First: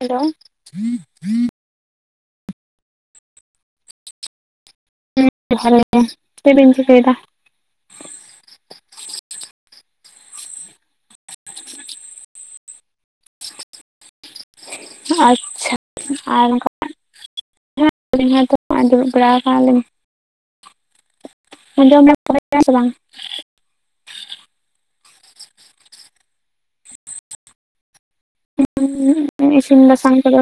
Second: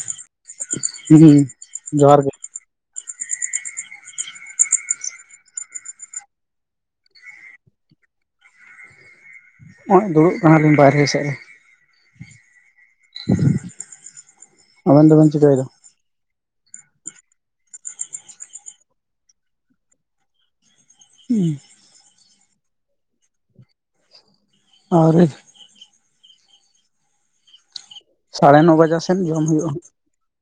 Hello ᱦᱩᱸ, ᱡᱚᱦᱟᱨ ᱜᱮ᱾ [inaudible] ᱪᱮᱫ ᱵᱤᱱ ᱪᱤᱠᱟᱹᱭᱫᱟ? ᱱᱚᱜ-ᱚᱭ ᱫᱩᱲᱩᱵ ᱠᱟᱱᱟ ᱞᱤᱧ ᱵᱟᱨᱦᱮ ᱥᱮᱫ ᱨᱮ᱾ [unintelligible] ᱟᱵᱮᱱ ᱫᱚᱵᱮᱱ ᱪᱤᱠᱟᱹᱭᱮᱫᱟ? ᱟᱪᱪᱷᱟ ᱟᱨ ᱚᱝᱠᱟ᱾ [inaudible] ᱫᱩᱲᱩᱵ ᱵᱟᱲᱟ ᱠᱟᱱᱟ ᱞᱤᱧ ᱾ ᱦᱩᱸ, [inaudible] ᱥᱮ ᱵᱟᱝ? ᱟᱣᱨᱤ, ᱥᱟᱲᱮ ᱱᱚ ᱵᱟᱡᱟᱜ ᱥᱮᱱ ᱡᱚᱢ [inaudible] ᱦᱩᱭᱩᱜᱼᱟ ᱤᱥᱤᱱ ᱵᱟᱥᱟᱝ ᱠᱚ ᱫᱚ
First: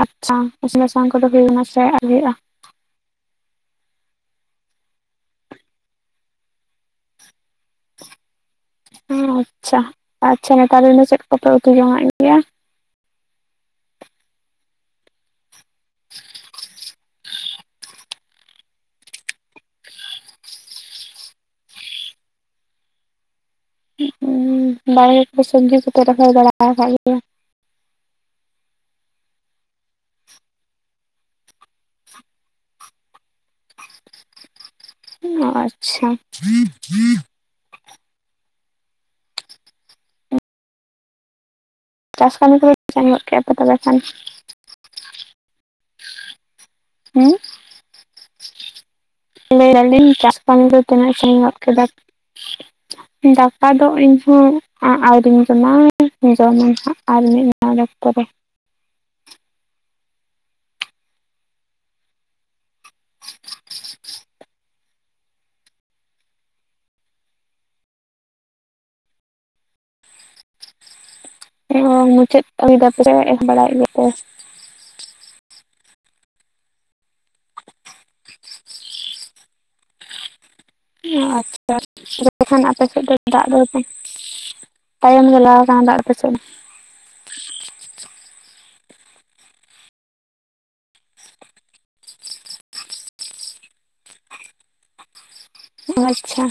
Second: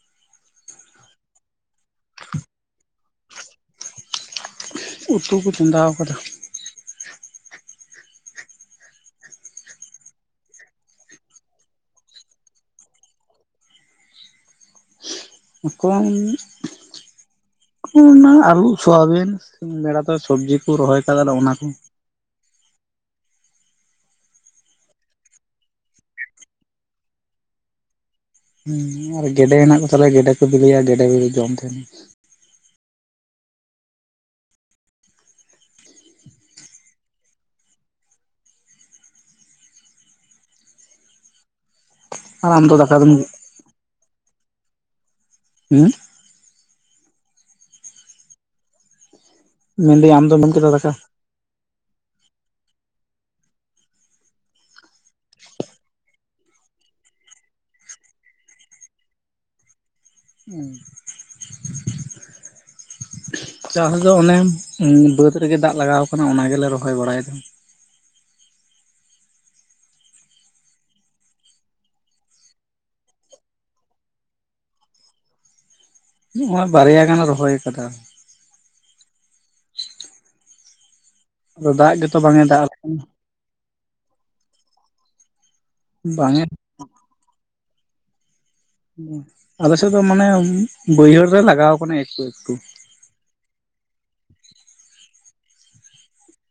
ᱟᱪᱪᱷᱟ ᱤᱥᱤᱱ ᱵᱟᱥᱟᱝ ᱠᱚ ᱫᱚ ᱦᱳᱭᱱᱟ ᱥᱮ ᱟᱣᱨᱤᱭᱟᱜᱼᱟ ᱾ ᱩᱛᱩ ᱠᱚ ᱪᱚᱸᱫᱟᱣ ᱟᱠᱟᱫᱟ ᱾ ᱟᱪᱪᱷᱟ ᱟᱪᱪᱷᱟ, ᱱᱮᱛᱟᱨ ᱫᱤᱱ ᱫᱚ ᱪᱮᱫ ᱠᱩᱯᱮ ᱩᱛᱩ ᱡᱚᱝᱟᱜ ᱜᱮᱭᱟ ᱾ [inaudible] ᱠᱚᱱᱟ ᱟᱹᱞᱩ ᱥᱚᱣᱟᱵᱤᱱ ᱵᱮᱲᱟ ᱛᱮ ᱥᱚᱵᱽᱡᱤ ᱠᱚ ᱨᱚᱦᱚᱭ ᱟᱠᱟᱫᱟ ᱟᱨ ᱚᱱᱟ, ᱵᱟᱦᱨᱮ ᱠᱚ ᱥᱚᱵᱽᱡᱤ ᱠᱚᱯᱮ ᱨᱚᱦᱚᱭ ᱵᱟᱲᱟ ᱟᱠᱟᱫ ᱜᱮᱭᱟ? ᱦᱮᱸ ᱟᱨ ᱜᱮᱸᱰᱮ ᱦᱮᱱᱟᱜ ᱠᱚ ᱛᱟᱞᱮ ᱜᱮᱸᱰᱮ ᱠᱚ ᱵᱤᱞᱟᱹᱭᱟ ᱜᱮᱸᱰᱮ ᱠᱚᱜᱮ ᱡᱚᱢ ᱛᱟᱦᱮᱱᱟ᱾ ᱟᱪᱪᱷᱟ, ᱪᱟᱥ ᱟᱨ ᱠᱟᱹᱢᱤ ᱟᱢ ᱠᱚ ᱫᱚ ᱫᱟᱠᱟ ᱫᱚᱢ [inaudible] ᱯᱮ ᱛᱚᱵᱮ ᱠᱷᱟᱱ, ᱦᱩᱸ ᱦᱮᱸ ᱞᱟᱹᱭ ᱢᱮᱱᱫᱟᱹᱧ ᱫᱟᱞᱤᱧ ᱟᱢ ᱪᱟᱥ ᱫᱚᱢ ᱡᱚᱢ ᱠᱟᱹᱢᱤ ᱠᱮᱫᱟ ᱫᱚ ᱫᱟᱠᱟ? ᱛᱤᱱᱟᱹᱜ ᱥᱟᱹᱝᱜᱤᱧ ᱧᱚᱜ ᱠᱮᱫᱟ᱾ ᱫᱟᱠᱟ ᱫᱚ ᱤᱧᱦᱚᱸ ᱟᱹᱣᱨᱤᱧ ᱡᱚᱢᱟ, ᱡᱚᱢᱟᱧ ᱦᱟᱸᱜ ᱟᱨ ᱢᱤᱫ [inaudible] ᱚᱠᱛᱚ ᱨᱮ᱾ [inaudible] ᱪᱟᱥ ᱫᱚ ᱚᱱᱮ ᱵᱟᱹᱫᱽ ᱨᱮᱜᱮ ᱫᱟᱜ ᱞᱟᱜᱟᱣ ᱟᱠᱟᱱᱟ ᱚᱱᱟ ᱜᱮᱞᱮ ᱨᱚᱦᱚᱭ ᱵᱟᱲᱟᱭᱮᱫᱟ᱾ [inaudible] ᱢᱩᱪᱟᱹᱫ [inaudible] ᱮᱢ ᱵᱟᱲᱟᱭᱮᱫ ᱜᱮᱭᱟ ᱯᱮ᱾ ᱱᱚᱜ ᱚᱭ ᱵᱟᱨᱭᱟ ᱜᱟᱱ ᱨᱚᱦᱚᱭ ᱟᱠᱟᱫᱟ᱾ ᱟᱫᱚ ᱟᱪᱪᱷᱟ ᱫᱟᱜ ᱜᱮᱛᱚ ᱟᱪᱪᱷᱟ ᱵᱟᱝ ᱛᱚᱵᱮ ᱮ ᱠᱷᱟᱱ ᱫᱟᱜ ᱟᱯᱮ ᱥᱮᱫ ᱫᱚ ᱫᱟᱜ ᱫᱚ ᱯᱮ ᱛᱟᱭᱚᱢ ᱜᱮᱞᱟᱣ ᱠᱟᱱᱟ ᱫᱟᱜ ᱵᱟᱝ ᱯᱟᱪᱮᱫ᱾ ᱮ ᱟᱞᱮ ᱥᱮᱫ ᱫᱚ ᱢᱟᱱᱮ ᱵᱟᱹᱭᱦᱟᱹᱲ ᱨᱮ ᱞᱟᱜᱟᱣ ᱟᱠᱟᱱᱟ ᱮᱠᱴᱩ ᱮᱠᱴᱩ᱾ ᱳ ᱟᱪᱪᱷᱟ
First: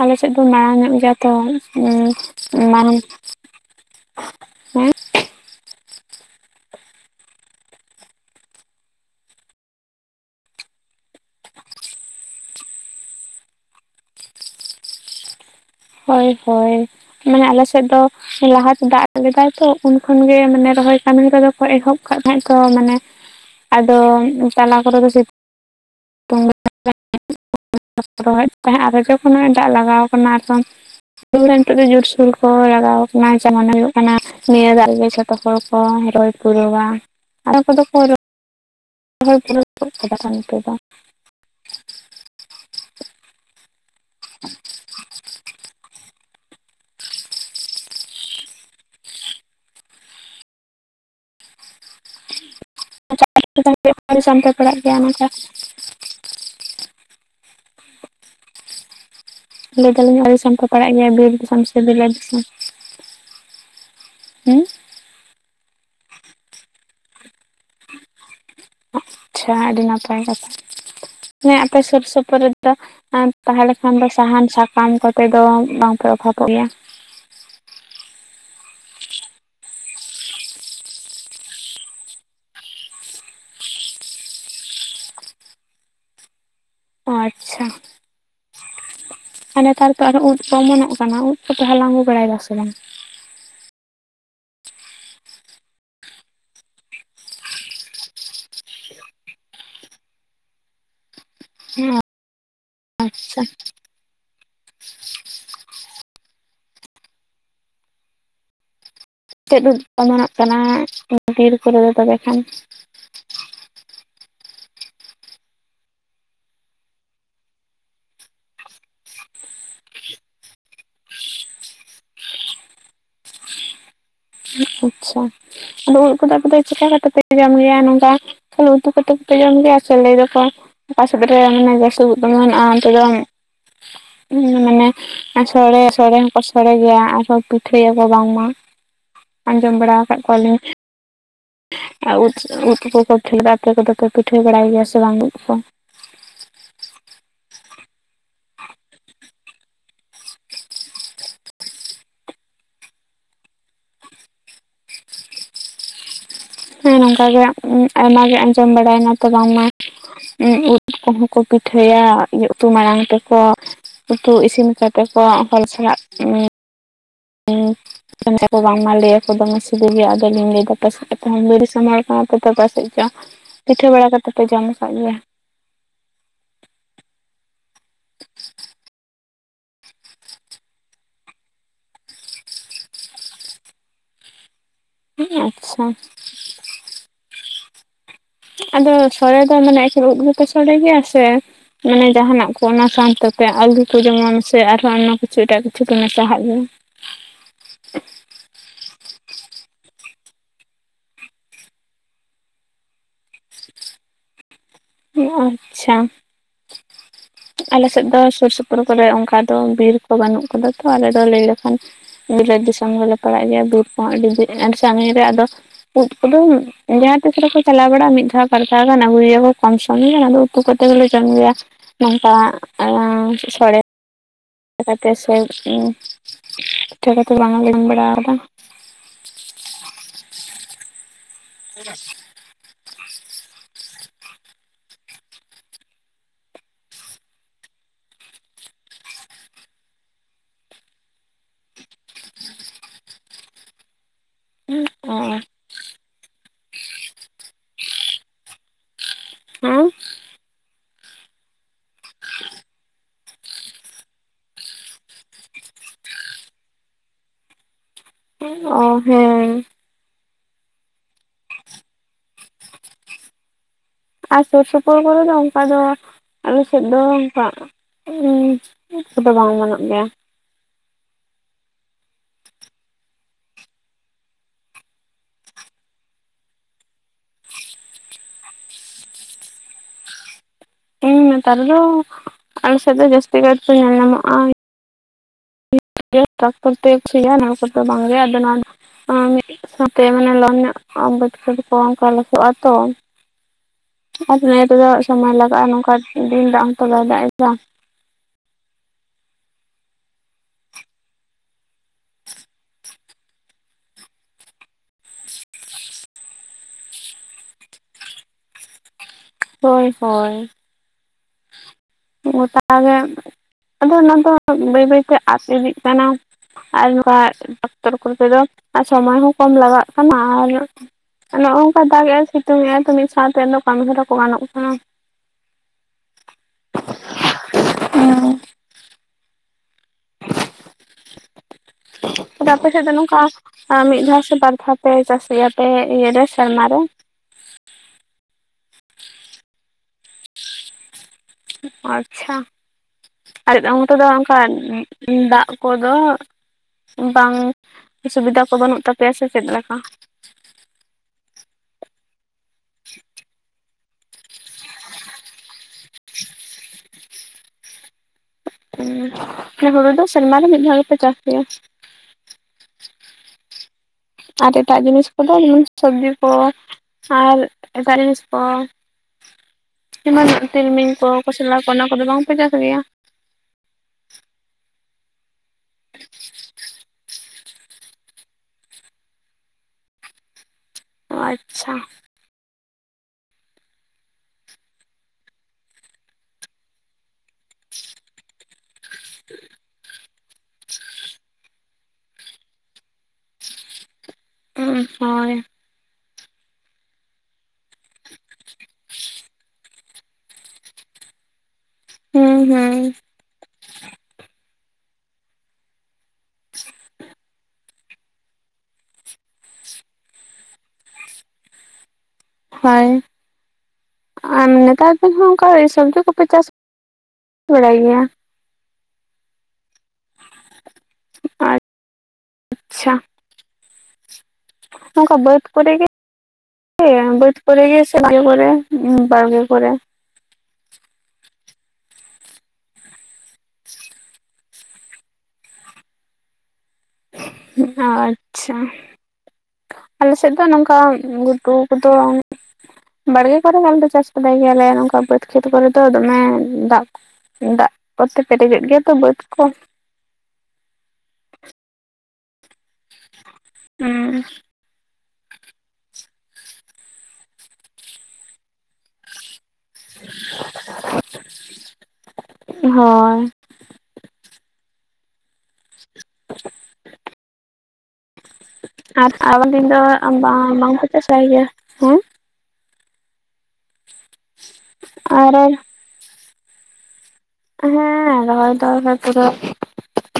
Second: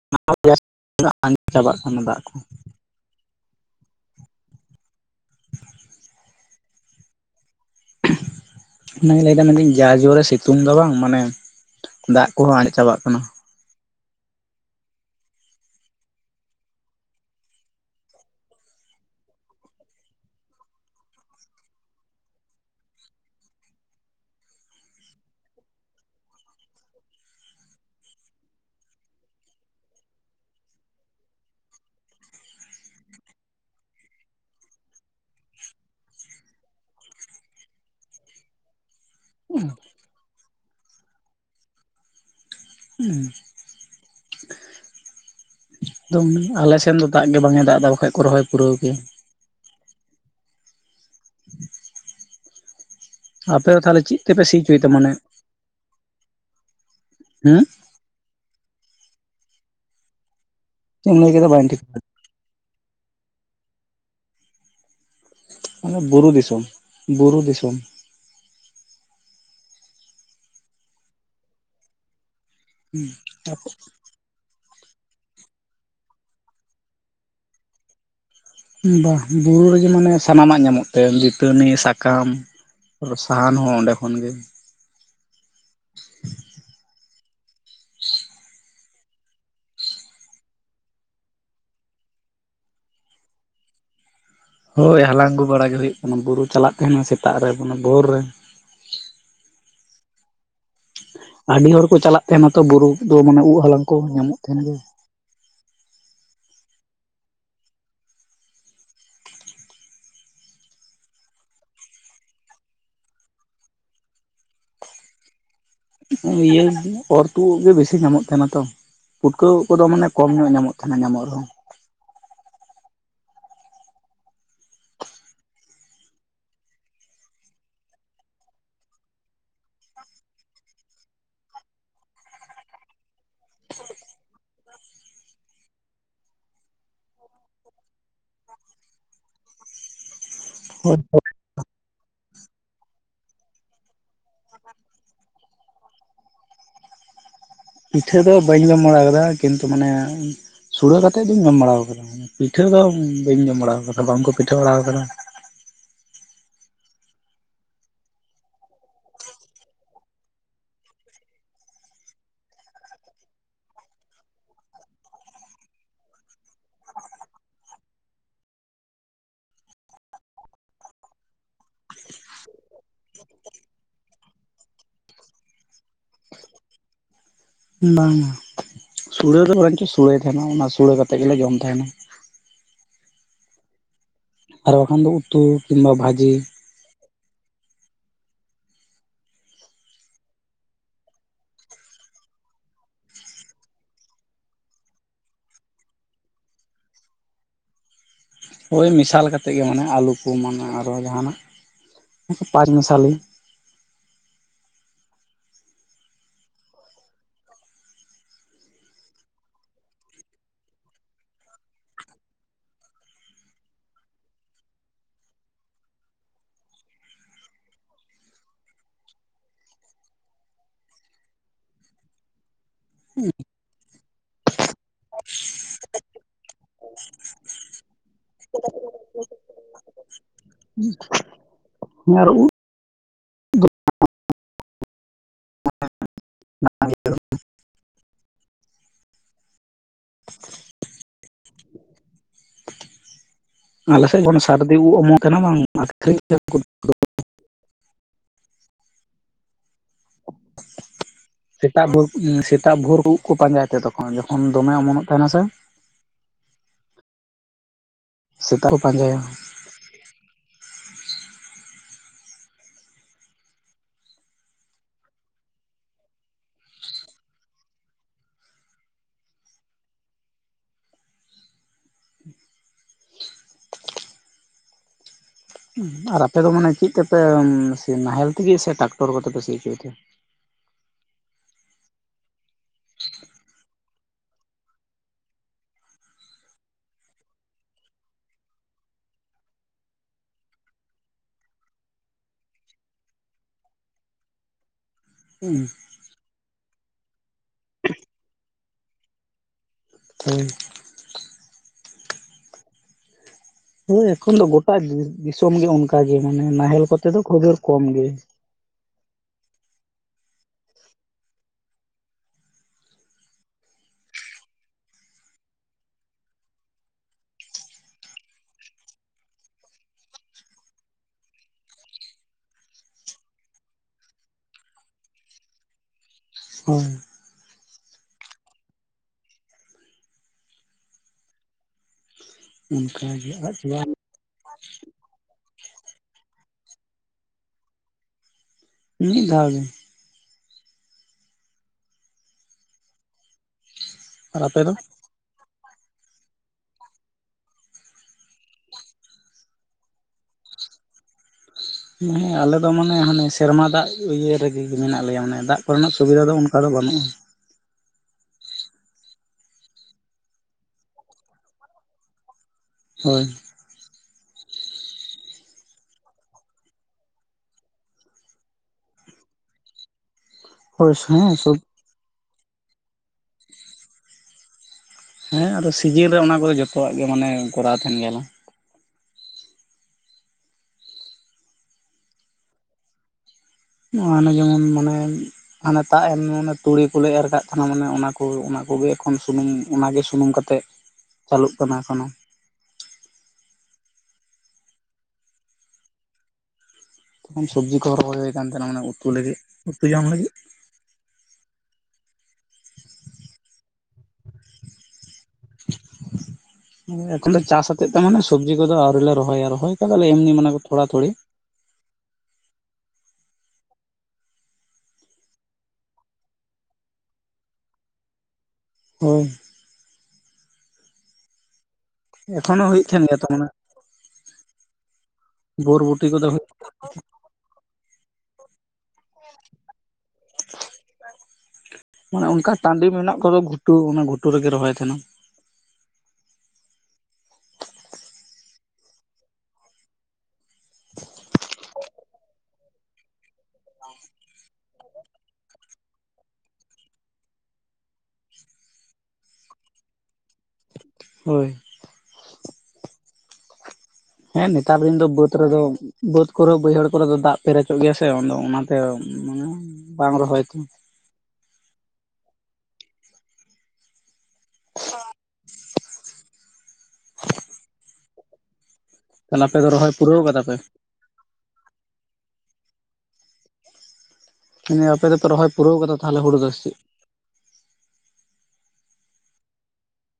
ᱟᱞᱮ ᱥᱮᱫ ᱫᱚ ᱢᱟᱲᱟᱝ ᱧᱚᱜ ᱜᱮᱭᱟ ᱛᱚ ᱪᱟᱵᱟᱜ ᱠᱟᱱᱟ ᱫᱟᱜ ᱠᱚ [inaudible] ᱢᱟᱱᱮ ᱦᱮᱸ [inaudible] ᱚᱱᱟᱜᱤᱧ ᱞᱟᱹᱭᱫᱟ ᱢᱮᱱᱫᱟᱹᱧ ᱡᱟ ᱡᱚᱨ ᱨᱮ ᱥᱤᱛᱩᱝ ᱫᱚ ᱵᱟᱝ ᱢᱟᱱᱮ ᱫᱟᱜ ᱠᱚᱦᱚᱸ ᱟᱡᱮᱫ ᱪᱟᱵᱟᱜ ᱠᱟᱱᱟ᱾ ᱦᱳᱭ ᱦᱳᱭ ᱢᱟᱱᱮ ᱟᱞᱮ ᱥᱮᱫ ᱫᱚ᱾ ᱞᱟᱦᱟᱛᱮ ᱫᱟᱜ ᱞᱮᱫᱟᱭ ᱛᱚ ᱩᱱ ᱠᱷᱚᱱ ᱜᱮ ᱢᱟᱱᱮ ᱨᱚᱦᱚᱭ ᱠᱟᱹᱢᱤ ᱠᱚᱫᱚ ᱠᱚ ᱮᱦᱚᱵ ᱠᱟᱜ ᱛᱚᱦᱮ ᱛᱚ ᱢᱟᱱᱮ ᱟᱫᱚ ᱛᱟᱞᱟ ᱠᱚᱨᱮ ᱫᱚ ᱥᱤᱛᱩᱝ [inaudible] [inaudible] ᱨᱚᱦᱮᱫ ᱛᱟᱦᱮᱸᱫ ᱨᱚᱡᱚ ᱠᱷᱚᱱᱟᱜ ᱜᱮ ᱫᱟᱜ ᱞᱟᱜᱟᱣ ᱟᱠᱟᱱᱟ ᱮᱠᱷᱚᱱ᱾ ᱟᱫᱚ ᱱᱤᱛᱚᱜ ᱫᱚ ᱡᱳᱨ ᱥᱳᱨ ᱠᱚ ᱞᱟᱜᱟᱣ ᱟᱠᱟᱱᱟ ᱡᱮ ᱢᱚᱱᱮ ᱦᱩᱭᱩᱜ ᱠᱟᱱᱟ᱾ ᱱᱤᱭᱟᱹ ᱫᱟᱜ ᱨᱮᱜᱮ ᱡᱷᱚᱛᱚ ᱦᱚᱲ ᱠᱚ ᱨᱚᱦᱚᱭ ᱯᱩᱨᱟᱹᱣᱟ ᱟᱫᱚᱢ ᱠᱚᱫᱚ ᱠᱚ ᱨᱚ ᱨᱚᱦᱚᱭ ᱯᱩᱨᱟᱣ ᱜᱚᱫ ᱠᱮᱫᱟ ᱠᱚ ᱚᱱᱛᱮ ᱫᱚ᱾ [inaudible] ᱮᱠᱫᱚᱢ ᱟᱞᱮ ᱥᱮᱱ ᱫᱚ ᱫᱟᱜ ᱜᱮ ᱵᱟᱝ ᱮ ᱫᱟᱜ ᱮᱫᱟ ᱵᱟᱠᱷᱟᱱ ᱠᱚ ᱨᱚᱦᱚᱭ ᱯᱩᱨᱟᱹᱣ ᱠᱮᱭᱟ᱾ [inaudible] ᱟᱯᱮ ᱫᱚ ᱛᱟᱦᱞᱮ ᱪᱮᱫ ᱟᱹᱰᱤ ᱛᱮᱯᱮ ᱥᱟᱢᱴᱟᱣ ᱥᱤ ᱯᱟᱲᱟᱜ ᱦᱚᱪᱚᱭ ᱮᱫᱟ ᱜᱮᱭᱟ ᱢᱟᱱᱮ ᱚᱱᱟᱠᱟ ᱦᱮᱸ᱾ ᱞᱟᱹᱭ ᱫᱟᱞᱤᱧ ᱚᱠᱟ ᱫᱤᱥᱚᱢ ᱯᱮ ᱯᱟᱲᱟᱜ ᱜᱮᱭᱟ ᱪᱮᱫ ᱮᱢ ᱵᱤᱨ ᱞᱟᱹᱭ ᱠᱮᱫᱟ ᱫᱤᱥᱚᱢ ᱵᱟᱹᱧ ᱥᱮ ᱴᱷᱤᱠᱟᱹ ᱵᱤᱞᱟᱹᱱ ᱫᱤᱥᱚᱢ᱾ ᱦᱩᱸ ᱢᱟᱱᱮ ᱵᱩᱨᱩ ᱫᱤᱥᱚᱢ, ᱵᱩᱨᱩ ᱫᱤᱥᱚᱢ᱾ ᱟᱪᱪᱷᱟ ᱟᱹᱰᱤ ᱱᱟᱯᱟᱭ ᱠᱟᱛᱷᱟ ᱦᱮ ᱟᱯᱮ ᱥᱩᱨ ᱥᱩᱯᱩᱨ ᱨᱮ ᱛᱟᱦᱚᱞᱮ ᱠᱷᱟᱱ ᱫᱚ ᱥᱟᱦᱟᱱ ᱥᱟᱠᱟᱢ ᱠᱚᱛᱮ ᱫᱚ ᱵᱟᱝᱯᱮ ᱚᱵᱷᱟᱵᱚᱜ ᱜᱮᱭᱟ᱾ ᱵᱩᱨᱩ ᱨᱮᱜᱮ ᱢᱟᱱᱮ ᱥᱟᱱᱟᱢᱟᱜ ᱧᱟᱢᱚᱜ ᱛᱮ ᱫᱟᱹᱛᱟᱹᱱᱤ ᱥᱟᱠᱟᱢ ᱥᱟᱦᱟᱱ ᱦᱚᱸ ᱚᱸᱰᱮ ᱠᱷᱚᱱ ᱜᱮ᱾ ᱚ ᱟᱪᱪᱷᱟ ᱟᱨ ᱱᱮᱛᱟᱨ ᱛᱚ ᱟᱨᱦᱚᱸ ᱩᱫ ᱠᱩ ᱚᱢᱚᱱᱚᱜ ᱠᱟᱱᱟ ᱩᱫ ᱠᱚᱯᱮ ᱦᱟᱞᱟᱝ ᱟᱹᱜᱩ ᱵᱟᱲᱟᱭᱮᱫᱟ ᱥᱮ ᱵᱟᱝ᱾ ᱦᱳᱭ ᱦᱟᱞᱟᱝ ᱟᱹᱜᱩ ᱵᱟᱲᱟ ᱜᱮ ᱦᱩᱭᱩᱜ ᱠᱟᱱᱟ ᱵᱩᱨᱩ ᱪᱟᱞᱟᱜ ᱛᱟᱦᱮᱱᱟ ᱥᱮᱛᱟᱜ ᱨᱮ ᱵᱷᱳᱨ ᱨᱮ᱾ ᱟᱹᱰᱤ ᱦᱚᱲ ᱠᱚ ᱪᱟᱞᱟᱜ ᱛᱟᱦᱮᱱᱟ ᱛᱚ ᱵᱩᱨᱩ ᱫᱚ ᱢᱟᱱᱮ ᱟᱪᱪᱷᱟ ᱩᱵ ᱦᱟᱞᱟᱝ ᱠᱚ ᱧᱟᱢᱚᱜ ᱛᱟᱦᱮᱸᱱ ᱜᱮ᱾ ᱪᱮᱫ ᱩᱫ ᱚᱢᱚᱱᱚᱜ ᱠᱟᱱᱟ ᱵᱤᱨ ᱠᱚᱨᱮ ᱫᱚ ᱛᱚᱵᱮ ᱠᱷᱟᱱ? ᱤᱭᱟᱹ ᱚᱨ ᱛᱩᱫ ᱩᱫ ᱜᱮ ᱵᱮᱥᱤ ᱧᱟᱢᱚᱜ ᱛᱟᱦᱮᱱᱟ ᱛᱚ᱾ ᱯᱩᱴᱠᱟᱹ ᱩᱫ ᱠᱚᱫᱚ ᱢᱟᱱᱮ ᱠᱚᱢ ᱧᱚᱜ ᱧᱟᱢᱚᱜ ᱛᱟᱦᱮᱱᱟ ᱧᱟᱢᱚᱜ ᱨᱮᱦᱚᱸ ᱟᱪᱪᱷᱟ, ᱟᱫᱚ ᱩᱫ ᱠᱚᱫᱚ ᱪᱮᱠᱟ ᱠᱟᱛᱮ ᱡᱚᱢ ᱜᱮᱭᱟ ᱱᱚᱝᱠᱟ᱾ ᱛᱟᱦᱚᱞᱮ ᱩᱛᱩ ᱠᱟᱛᱮ ᱯᱮ ᱡᱚᱢ ᱜᱮᱭᱟ ᱥᱮ ᱞᱟᱹᱭ ᱫᱚᱠᱚ ᱚᱠᱟ ᱥᱮᱫ ᱨᱮ ᱢᱟᱱᱮ ᱡᱟᱹᱥᱛᱤ ᱩᱫ ᱚᱢᱚᱱᱚᱜ ᱟᱜ ᱚᱱᱛᱮ ᱫᱚ [unintelligible] ᱢᱟᱱᱮ ᱥᱚᱲᱮ ᱥᱚᱲᱮ ᱦᱚᱸᱠᱚ ᱥᱚᱲᱮᱜ ᱜᱮᱭᱟ ᱟᱨ ᱯᱤᱴᱷᱟᱹᱭᱟᱠᱚ ᱵᱟᱝᱢᱟ᱾ ᱟᱸᱡᱚᱢ ᱵᱟᱲᱟ ᱟᱠᱟᱜ ᱠᱚᱣᱟ ᱞᱤᱧ᱾ [unintelligible] ᱩᱫ ᱩᱫ ᱠᱚ ᱴᱷᱮᱝᱨᱟ ᱟᱛᱮ ᱯᱤᱴᱷᱟᱹ ᱵᱟᱲᱟᱭ ᱜᱮᱭᱟ ᱥᱮ ᱵᱟᱝ ᱩᱫ ᱠᱚ? ᱯᱤᱴᱷᱟᱹ ᱫᱚ ᱵᱟᱹᱧ ᱡᱚᱢ ᱵᱟᱲᱟ ᱟᱠᱟᱫᱟ ᱠᱤᱱᱛᱩ ᱢᱟᱱᱮ ᱥᱩᱲᱟᱹ ᱠᱟᱛᱮᱫ ᱫᱚᱧ ᱡᱚᱢ ᱵᱟᱲᱟᱣ ᱠᱟᱫᱟ᱾ ᱯᱤᱴᱷᱟᱹ ᱫᱚ ᱵᱟᱹᱧ ᱡᱚᱢ ᱵᱟᱲᱟ ᱠᱟᱫᱟ ᱵᱟᱝᱠᱚ ᱯᱤᱴᱷᱟᱹ ᱵᱟᱲᱟᱣ ᱠᱟᱫᱟ᱾ ᱦᱮᱸ ᱱᱚᱝᱠᱟ ᱜᱮ ᱟᱭᱢᱟ ᱜᱮ ᱟᱸᱡᱚᱢ ᱵᱟᱲᱟᱭ ᱮᱱᱟ ᱛᱚ ᱵᱟᱝᱢᱟ ᱩᱫ ᱠᱚᱦᱚᱸ ᱠᱚ ᱯᱤᱴᱷᱟᱹᱭᱟ ᱩᱛᱩ ᱢᱟᱲᱟᱝ ᱛᱮᱠᱚ ᱩᱛᱩ ᱤᱥᱤᱱ ᱠᱟᱛᱮ ᱠᱚ ᱦᱚᱲ ᱥᱟᱞᱟᱜ ᱩᱸ ᱩᱸ ᱠᱚ ᱵᱟᱝᱢᱟ ᱞᱟᱹᱭ ᱟᱠᱚ ᱫᱚᱢᱮ ᱥᱤᱵᱤᱞ ᱜᱮᱭᱟ ᱟᱫᱚ ᱞᱤᱧ ᱞᱟᱹᱭᱫᱟ ᱯᱟᱥᱮᱡ ᱵᱤᱲᱤ ᱥᱟᱱᱟᱭᱮ ᱠᱟᱱᱟ ᱯᱟᱥᱮᱡ ᱪᱚ ᱯᱤᱴᱷᱟᱹ ᱵᱟᱲᱟ ᱠᱟᱛᱮᱫ ᱯᱮ ᱡᱚᱢ ᱠᱟᱜ ᱜᱮᱭᱟ? ᱵᱟᱝᱼᱟ ᱥᱩᱲᱮ ᱫᱚ ᱵᱚᱨ ᱪᱚ ᱥᱩᱲᱮ ᱛᱟᱦᱮᱱᱟ ᱚᱱᱟ ᱥᱩᱲᱮ ᱠᱟᱛᱮᱫ ᱜᱮᱞᱮ ᱡᱚᱢ ᱛᱟᱦᱮᱱᱟ᱾ ᱟᱨ ᱵᱟᱠᱷᱟᱱ ᱫᱚ ᱩᱛᱩ ᱦᱮᱸ ᱟᱪᱪᱷᱟ ᱠᱤᱱᱵᱟ ᱵᱷᱟᱹᱡᱤ ᱟᱫᱚ ᱥᱚᱲᱮ ᱫᱚ ᱢᱟᱱᱮ ᱮᱠᱮᱱ ᱩᱵᱫ ᱜᱮᱯᱮ ᱥᱚᱲᱮ ᱜᱮᱭᱟ ᱥᱮ ᱢᱟᱱᱮ ᱡᱟᱦᱱᱟᱜ ᱠᱚ ᱚᱱᱟ ᱥᱟᱶᱛᱮᱯᱮ ᱟᱹᱞᱩ ᱠᱚ ᱡᱮᱢᱚᱱ ᱥᱮ ᱟᱨᱦᱚᱸ ᱟᱭᱢᱟ ᱠᱤᱪᱷᱩ ᱮᱴᱟᱜ ᱠᱤᱪᱷᱩ ᱠᱚ ᱢᱮᱥᱟᱦᱟᱜ ᱜᱮᱭᱟ? ᱦᱳᱭ ᱢᱮᱥᱟ ᱞᱮᱠᱟ ᱛᱮ ᱜᱮ ᱢᱟᱱᱮ ᱟᱹᱞᱩ ᱠᱚ ᱢᱟᱱᱮ ᱟᱨᱚ ᱡᱟᱦᱟᱱᱟᱜ ᱯᱟᱸᱪ ᱢᱮᱥᱟᱞᱤ᱾ [unintelligible] ᱦᱮᱸ ᱟᱪᱪᱷᱟ᱾ ᱟᱞᱮ ᱥᱮᱫ ᱫᱚ ᱥᱩᱨ ᱥᱩᱯᱩᱨ ᱠᱚᱨᱮ ᱚᱱᱠᱟ ᱫᱚ ᱵᱤᱨ ᱠᱚ ᱵᱟᱹᱱᱩᱜ ᱟᱠᱟᱫᱟ ᱛᱚ ᱟᱞᱮ ᱫᱚ ᱞᱟᱹᱭ ᱞᱮᱠᱷᱟᱱ ᱵᱤᱞᱟᱹᱛ ᱫᱤᱥᱚᱢ ᱨᱮᱞᱮ ᱯᱟᱲᱟᱜ ᱜᱮᱭᱟ ᱵᱤᱨ ᱠᱚᱦᱚᱸ ᱟᱹᱰᱤ ᱵᱤᱨᱟᱱ ᱥᱟᱹᱜᱤᱧ ᱨᱮ ᱟᱫᱚ ᱩᱫ ᱠᱚᱫᱚ ᱡᱟᱦᱟᱸ ᱛᱤᱥ ᱨᱮᱠᱚ ᱪᱟᱞᱟᱣ ᱵᱟᱲᱟᱜᱼᱟ ᱢᱤᱫ ᱫᱷᱟᱣ ᱵᱟᱨ ᱫᱷᱟᱣ ᱜᱟᱱ ᱟᱹᱜᱩᱭ ᱦᱩᱭᱩᱜᱭᱟ ᱠᱚᱢ ᱥᱚᱢ ᱜᱟᱱ ᱟᱫᱚ ᱩᱛᱩ ᱠᱟᱛᱮ ᱜᱮᱞᱮ ᱡᱚᱢ ᱜᱮᱭᱟ᱾ ᱱᱚᱝᱠᱟ ᱟᱸ ᱥᱚᱲᱮ᱾ ᱛᱮ ᱥᱮ ᱯᱤᱴᱷᱟᱹ ᱠᱟᱛᱮ ᱵᱟᱝ ᱞᱮ ᱡᱚᱢ ᱵᱟᱲᱟ ᱠᱟᱫᱟ᱾ [unintelligible] ᱟᱨ [unintelligible] ᱩᱫ [inaudible] [unintelligible] ᱟᱞᱮ ᱥᱮᱜ ᱠᱷᱚᱱ ᱥᱟᱨᱫᱤ ᱩᱵ ᱚᱢᱚᱱ ᱞᱮᱱᱟ [inaudible] ᱠᱟᱱᱟ ᱟᱹᱨᱤᱧ ᱦᱮᱸ᱾ ᱥᱮᱛᱟᱜ ᱵᱷᱳᱨ ᱥᱮᱛᱟᱜ ᱵᱷᱳᱨ ᱩᱵ ᱠᱚ ᱯᱟᱸᱡᱟᱭ ᱛᱮ ᱡᱚᱠᱷᱚᱱ ᱫᱚᱢᱮ ᱚᱢᱚᱱᱚᱜ ᱛᱟᱦᱮᱱᱟ ᱥᱮ᱾ ᱥᱮᱛᱟᱜ ᱠᱚ ᱟ ᱯᱟᱸᱡᱟᱭᱟ ᱦᱮᱸ᱾ ᱟᱨ ᱥᱩᱨ ᱥᱩᱯᱩᱨ ᱠᱚᱨᱮ ᱫᱚ ᱚᱱᱠᱟ ᱫᱚ ᱟᱞᱮ ᱥᱮᱫ ᱫᱚ ᱚᱝᱠᱟ ᱩᱸ ᱠᱚᱫᱚ ᱵᱟᱝ ᱚᱢᱚᱱᱚᱜ ᱜᱮᱭᱟ᱾ ᱟᱨ ᱟᱯᱮ ᱫᱚ ᱢᱟᱱᱮ ᱪᱮᱫ ᱛᱮᱯᱮ ᱱᱟᱦᱮᱞ ᱛᱮᱜᱮ ᱥᱮ ᱴᱟᱠᱴᱚᱨ ᱠᱚᱛᱮᱯᱮ ᱥᱤ ᱚᱪᱚᱭ ᱛᱮ? ᱦᱩᱸ ᱱᱮᱛᱟᱨ ᱟᱞᱮᱥᱮᱫ ᱫᱚ ᱡᱟᱹᱥᱛᱤ ᱠᱟᱭᱛᱮ ᱧᱮᱞ ᱧᱟᱢᱚᱜᱼᱟ᱾ ᱤᱭᱚᱹ ᱴᱨᱟᱠᱴᱚᱨ ᱛᱮᱜᱮ ᱠᱚ ᱥᱤᱭᱟ ᱱᱚᱣᱟ ᱠᱚᱨᱮᱫ ᱫᱚ ᱵᱟᱝ ᱜᱮ ᱟᱫᱚᱱᱟ ᱢᱤᱫ ᱥᱟᱶᱛᱮ ᱢᱟᱱᱮ ᱞᱳᱱ ᱧᱚᱜ ᱵᱟᱹᱛ ᱠᱮᱛ ᱠᱚ ᱚᱱᱠᱟ ᱞᱚᱥᱚᱠᱜᱼᱟ ᱛᱚ᱾ ᱟᱫᱚ ᱱᱤᱭᱟᱹ ᱛᱚ ᱥᱚᱢᱚᱭ ᱞᱟᱜᱟᱜᱼᱟ ᱱᱚᱝᱠᱟ ᱫᱤᱱ ᱫᱟᱜ ᱦᱚᱸᱛᱚ ᱵᱟᱭ ᱫᱟᱜ ᱫᱟ᱾ ᱦᱩᱸ᱾ ᱦᱳᱭ ᱮᱠᱷᱚᱱ ᱫᱚ ᱜᱚᱴᱟ ᱫᱤᱥᱚᱢ ᱜᱮ ᱚᱱᱠᱟ ᱜᱮ ᱢᱟᱱᱮ ᱱᱟᱦᱮᱞ ᱠᱚᱛᱮ ᱫᱚ ᱠᱷᱩᱵᱮᱨ ᱠᱚᱢ ᱜᱮ᱾ ᱦᱚᱭ ᱦᱚᱭ᱾ ᱜᱚᱴᱟ ᱜᱮ, ᱟᱫᱚ ᱚᱱᱟ ᱫᱚ ᱵᱟᱹᱭ ᱵᱟᱹᱭᱛᱮ ᱟᱛ ᱤᱫᱤᱜ ᱠᱟᱱᱟ᱾ ᱟᱨ ᱱᱚᱠᱟ ᱰᱚᱠᱴᱚᱨ ᱠᱚᱛᱮ ᱫᱚ ᱟᱨ ᱥᱚᱢᱚᱭ ᱦᱚᱸ ᱠᱚᱢ ᱞᱟᱜᱟᱜ ᱠᱟᱱᱟ ᱟᱨ ᱱᱚᱜ-ᱚᱝᱠᱟ ᱫᱟᱜ ᱮᱜᱟᱭ ᱥᱤᱛᱩᱝ ᱮᱜᱟᱭ ᱛᱚ ᱢᱤᱫ ᱥᱟᱶᱛᱮ ᱟᱫᱚ ᱠᱟᱹᱢᱤ ᱦᱚᱨᱟ ᱠᱚ ᱜᱟᱱᱚᱜ ᱠᱟᱱᱟ᱾ ᱦᱩᱸ ᱦᱩᱸ ᱛᱚᱵᱮ ᱟᱯᱮ ᱥᱮᱫ ᱫᱚ ᱚᱱᱠᱟ ᱱᱚᱝᱠᱟ ᱜᱮ ᱟᱫ ᱮᱸ ᱪᱟᱵᱟᱜ ᱢᱤᱫ ᱫᱷᱟᱣ ᱥᱮ ᱵᱟᱨ ᱫᱷᱟᱣ ᱯᱮ ᱪᱟᱹᱥ ᱜᱮᱭᱟ ᱯᱮ ᱤᱭᱟᱹ ᱨᱮ ᱥᱮᱨᱢᱟ ᱨᱮ᱾ ᱢᱤᱜ ᱫᱷᱟᱣ ᱜᱮ᱾ ᱟᱪᱪᱷᱟ ᱟᱨ [inaudible] ᱫᱚ ᱚᱱᱠᱟ, ᱟᱨ ᱟᱯᱮ ᱫᱚ? ᱫᱟᱜ ᱠᱚᱫᱚ ᱵᱟᱝ ᱥᱩᱵᱤᱫᱟ ᱠᱚ ᱵᱟᱹᱱᱩᱜ ᱛᱟᱯᱮᱭᱟ ᱥᱮ ᱪᱮᱫ ᱞᱮᱠᱟ? ᱦᱮᱸ ᱦᱮᱸ ᱟᱞᱮ ᱫᱚ ᱢᱟᱱᱮ ᱦᱟᱱᱮ ᱥᱮᱨᱢᱟ ᱫᱟᱜ ᱤᱭᱟᱹ ᱨᱮᱜᱮ ᱢᱮᱱᱟᱜ ᱞᱮᱭᱟ ᱢᱟᱱᱮ ᱫᱟᱜ ᱠᱚᱨᱮᱱᱟᱜ ᱥᱩᱵᱤᱫᱟ ᱫᱚ ᱚᱱ ᱚᱱᱠᱟ ᱫᱚ ᱵᱟᱹᱱᱩᱜ-ᱟ᱾ [inaudible] ᱦᱩᱲᱩ ᱫᱚ ᱥᱮᱨᱢᱟ ᱨᱮ ᱢᱤᱫ ᱫᱷᱟᱣ ᱜᱮᱯᱮ ᱪᱟᱥ ᱜᱮᱭᱟ᱾ ᱦᱳᱭ ᱟᱨ ᱮᱴᱟᱜ ᱡᱤᱱᱤᱥ ᱠᱚᱫᱚ ᱡᱮᱢᱚᱱ ᱥᱚᱵᱽᱡᱤ ᱠᱚ ᱟᱨ ᱮᱴᱟᱜ ᱡᱤᱱᱤᱥ ᱠᱚ ᱮᱢᱟᱱᱟᱜ᱾ ᱦᱳᱭ ᱛᱤᱞᱢᱤᱧ ᱠᱚ ᱦᱮᱸ ᱥᱚᱵ ᱠᱚᱥᱞᱟ ᱠᱚ ᱚᱱᱟ ᱠᱚᱫᱚ ᱵᱟᱝ ᱯᱮ ᱪᱟᱥ ᱜᱮᱭᱟ᱾ ᱦᱮᱸ ᱟᱫᱚ ᱥᱤᱡᱤᱱ ᱨᱮ ᱚᱱᱟ ᱠᱚᱫᱚ ᱡᱚᱛᱚᱣᱟᱜ ᱜᱮ ᱢᱟᱱᱮ ᱠᱚᱨᱟᱣ ᱛᱟᱦᱮᱱ ᱜᱮᱭᱟᱞᱮ᱾ ᱚ ᱟᱪᱪᱷᱟ ᱦᱟᱱᱮ ᱡᱮᱢᱚᱱ ᱢᱟᱱᱮ ᱦᱟᱱᱮ ᱛᱟᱜ ᱮᱱ ᱢᱟᱱᱮ ᱛᱩᱲᱤ ᱠᱚᱞᱮ ᱮᱨ ᱠᱟᱜ ᱛᱟᱦᱱᱟ ᱢᱟᱱᱮ ᱚᱱᱟ ᱠᱚ ᱳ ᱚᱱᱟ ᱠᱚᱜᱮ ᱮᱠᱷᱚᱱ ᱥᱩᱱᱩᱢ ᱚᱱᱟᱜᱮ ᱥᱩᱱᱩᱢ ᱠᱟᱛᱮᱜ ᱪᱟᱹᱞᱩᱜ ᱠᱟᱱᱟ ᱮᱠᱷᱚᱱᱚ᱾ ᱩᱸᱜ ᱦᱚᱭ ᱛᱚᱠᱷᱚᱱ ᱥᱚᱵᱽᱡᱤ ᱠᱚᱦᱚ ᱨᱚᱦᱚᱭ ᱦᱳᱭ ᱠᱟᱱ ᱛᱟᱦᱮᱱᱟ ᱢᱟᱱᱮ ᱩᱛᱩ ᱞᱟᱹᱜᱤᱫ ᱩᱛᱩ ᱡᱚᱢ ᱞᱟᱹᱜᱤᱫ᱾ ᱦᱩᱸ ᱦᱩᱸ [inaudible] ᱮᱠᱷᱚᱱ ᱫᱚ ᱪᱟᱥ ᱟᱛᱮᱫ ᱫᱚ ᱢᱟᱱᱮ ᱥᱚᱵᱽᱡᱤ ᱠᱚᱫᱚ ᱟᱹᱣᱨᱤ ᱞᱮ ᱨᱚᱦᱚᱭᱟ ᱨᱚᱦᱚᱭ ᱠᱟᱫᱟ ᱞᱮ ᱮᱢᱱᱤ ᱢᱟᱱᱮ ᱛᱷᱚᱲᱟ ᱛᱷᱚᱲᱤ᱾ ᱦᱚᱭ ᱟᱨ ᱱᱮᱛᱟᱨ ᱫᱤᱱ ᱦᱚᱸ ᱚᱱᱠᱟ ᱥᱚᱵᱽᱡᱤ ᱠᱚᱯᱮ ᱪᱟᱥ ᱵᱟᱲᱟᱭ ᱜᱮᱭᱟ᱾ ᱦᱳᱭ ᱟᱪ ᱮᱠᱷᱚᱱᱚ ᱦᱩᱭᱩᱜ ᱛᱟᱦᱮᱱ ᱜᱮᱭᱟ ᱛᱚ ᱢᱟᱱᱮ ᱱᱚᱝᱠᱟ ᱵᱟᱹᱫᱽ ᱠᱚᱨᱮ ᱜᱮ ᱵᱳᱨᱵᱩᱴᱤ ᱠᱚᱫᱚ [inaudible] ᱵᱟᱹᱫᱽ ᱠᱚᱨᱮ ᱜᱮ [inaudible] ᱠᱚᱨᱮ ᱩᱸ ᱵᱟᱲᱜᱮᱹ ᱠᱚᱨᱮ ᱢᱟᱱᱮ ᱚᱱᱠᱟ ᱴᱟᱺᱰᱤ ᱢᱮᱱᱟᱜ ᱠᱚᱫᱟ ᱜᱷᱩᱴᱩ ᱚᱱᱟ ᱜᱷᱩᱴᱩ ᱨᱮᱜᱮ ᱨᱚᱦᱚᱭ ᱠᱟᱱᱟ᱾ [inaudible] ᱦᱚᱸ ᱟᱪᱪᱷᱟ ᱟᱞᱮ ᱥᱮᱫ ᱫᱚ ᱱᱚᱝᱠᱟ ᱜᱷᱩᱴᱩ ᱠᱚᱫᱚ ᱵᱟᱲᱜᱮ ᱠᱚᱨᱮ ᱫᱚ ᱟᱞᱮ ᱫᱚ ᱪᱟᱥ ᱵᱟᱫᱟᱭ ᱜᱮᱭᱟᱞᱮ ᱱᱚᱝᱠᱟ ᱵᱟᱹᱫᱽ ᱠᱷᱮᱛ ᱠᱚᱨᱮ ᱫᱚ ᱫᱚᱢᱮ ᱫᱟᱜ ᱠᱚ ᱫᱟᱜ ᱠᱚᱛᱮ ᱯᱮᱨᱮᱡᱚᱜ ᱜᱮᱭᱟ ᱛᱚ ᱵᱟᱹᱫ ᱠᱚ᱾ ᱦᱳᱭ ᱦᱩᱸ ᱦᱮᱸ ᱱᱮᱛᱟᱨ ᱫᱤᱱ ᱫᱚ ᱵᱟᱹᱫ ᱨᱮᱫᱚ ᱵᱟᱹᱫ ᱠᱚᱨᱮ ᱵᱟᱹᱭᱦᱟᱹᱲ ᱠᱚᱨᱮ ᱫᱚ ᱫᱟᱜ ᱯᱮᱨᱮᱡᱚᱜ ᱜᱮᱭᱟ ᱥᱮ [inaudible] ᱚᱱᱟ ᱥᱮ ᱢᱟᱱᱮ ᱵᱟᱝ ᱨᱚᱦᱚᱭ ᱛᱮ ᱦᱚᱭ ᱟᱨ ᱛᱟᱦᱚᱞᱮ ᱟᱵᱟᱝ ᱟᱯᱮ ᱫᱤᱱ ᱫᱚ ᱨᱚᱦᱚᱭ ᱯᱩᱨᱟᱹᱣ ᱠᱟᱫᱟ ᱟᱵᱟᱝ ᱯᱮ ᱵᱟᱝᱠᱚ ᱪᱟᱥ ᱵᱟᱲᱟᱭ ᱜᱮᱭᱟ᱾ ᱦᱮᱸ [inaudible] ᱟᱯᱮ ᱫᱚᱯᱮ ᱟᱨ ᱨᱚᱦᱚᱭ ᱯᱩᱨᱟᱹᱣ ᱠᱟᱫᱟ ᱛᱟᱦᱚᱞᱮ ᱦᱩᱲᱩ ᱫᱚ ᱥᱮᱪᱮᱜ᱾ ᱦᱮᱸ ᱨᱚᱦᱚᱭ ᱫᱚ [inaudible] ᱯᱩᱨᱟᱹᱣ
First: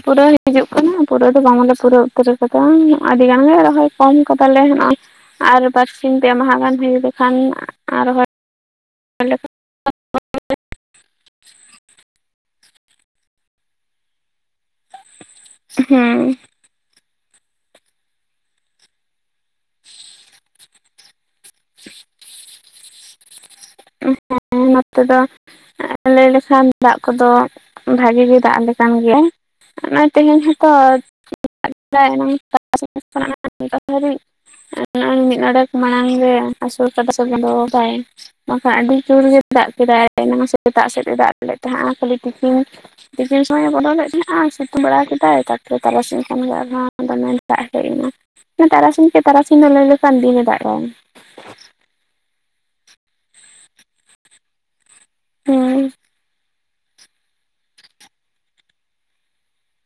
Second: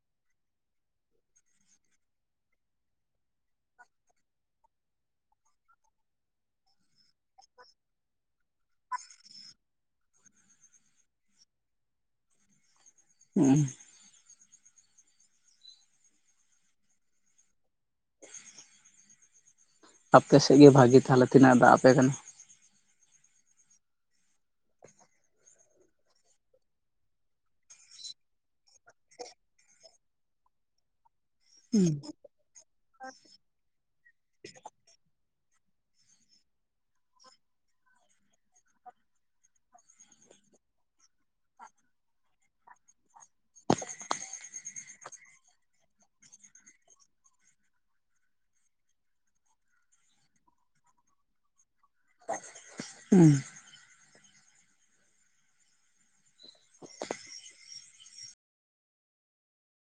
ᱯᱩᱨᱟᱹᱣ ᱦᱤᱡᱩᱜ ᱠᱟᱱᱟ ᱫᱚ ᱵᱟᱝ ᱮ ᱯᱩᱨᱟᱹ ᱩᱛᱟᱹᱨ ᱠᱟᱫᱟ ᱟᱹᱰᱤ ᱜᱟᱱ ᱜᱮ ᱨᱚᱦᱚᱭ ᱠᱚᱢ ᱠᱟᱫᱟᱞᱮ ᱱᱚᱜ-ᱚ᱾ ᱟᱨ ᱵᱟᱨᱥᱤᱧ ᱯᱮ ᱢᱟᱦᱟ ᱜᱟᱱ ᱦᱩᱭᱩᱜ ᱞᱮᱠᱷᱟᱱ ᱟᱨᱦᱚᱸ [unintelligible] [unintelligible] ᱦᱩᱸᱻ ᱟᱯᱮ ᱥᱮᱫ ᱜᱮ ᱵᱷᱟᱜᱤ ᱛᱟᱦᱚᱸᱞᱮ ᱛᱤᱱᱟᱹᱜ-ᱮ ᱫᱟᱜ ᱟᱯᱮ ᱠᱟᱱᱟ᱾ ᱦᱮᱸ ᱱᱚᱛᱮ ᱫᱚ᱾ ᱞᱟᱹᱭ ᱞᱮᱠᱷᱟᱱ ᱫᱟᱜ ᱠᱚᱫᱚ ᱵᱷᱟᱜᱤ ᱜᱮ ᱫᱟᱜ ᱟᱞᱮ ᱠᱟᱱ ᱜᱮᱭᱟ᱾ ᱚᱱᱟ ᱛᱮᱦᱮᱧ ᱦᱚᱸᱛᱚ [unintelligible] [unintelligible] ᱱᱚᱜ-ᱚᱭ ᱢᱤᱫ ᱟᱰᱮᱠ ᱢᱟᱲᱟᱝ ᱨᱮ [unintelligible] ᱵᱟᱠᱷᱟᱱ ᱟᱹᱰᱤ ᱡᱳᱨ ᱜᱮ ᱫᱟᱜ ᱠᱮᱫᱟᱭ ᱮᱱᱟᱝ ᱥᱮᱛᱟᱜ ᱥᱮᱫ-ᱮ ᱫᱟᱜ ᱞᱮᱫ ᱛᱟᱦᱮᱸᱜ-ᱟ ᱠᱷᱟᱹᱞᱤ ᱛᱤᱠᱤᱱ ᱛᱤᱠᱤᱱ ᱥᱚᱢᱚᱭᱮ ᱵᱚᱫᱚᱞᱮᱫ ᱛᱟᱦᱮᱸᱱᱟ ᱥᱤᱛᱩᱝ ᱵᱟᱲᱟ ᱠᱮᱫᱟᱭ ᱛᱟᱨᱯᱚᱨᱮ ᱛᱟᱨᱟᱥᱤᱧ ᱠᱷᱟᱱᱜᱮ ᱟᱨᱦᱚᱸ ᱫᱚᱢᱮ ᱫᱟᱜ ᱦᱮᱡ ᱮᱱᱟ᱾ ᱛᱟᱨᱟᱥᱤᱧ ᱜᱮ ᱛᱟᱨᱟᱥᱤᱧ ᱦᱚᱸ ᱞᱟᱹᱭ ᱞᱮᱠᱷᱟᱱ ᱫᱤᱱᱮ ᱫᱟᱜ-ᱟᱭ᱾ ᱦᱩᱸ᱾ ᱦᱮᱸ᱾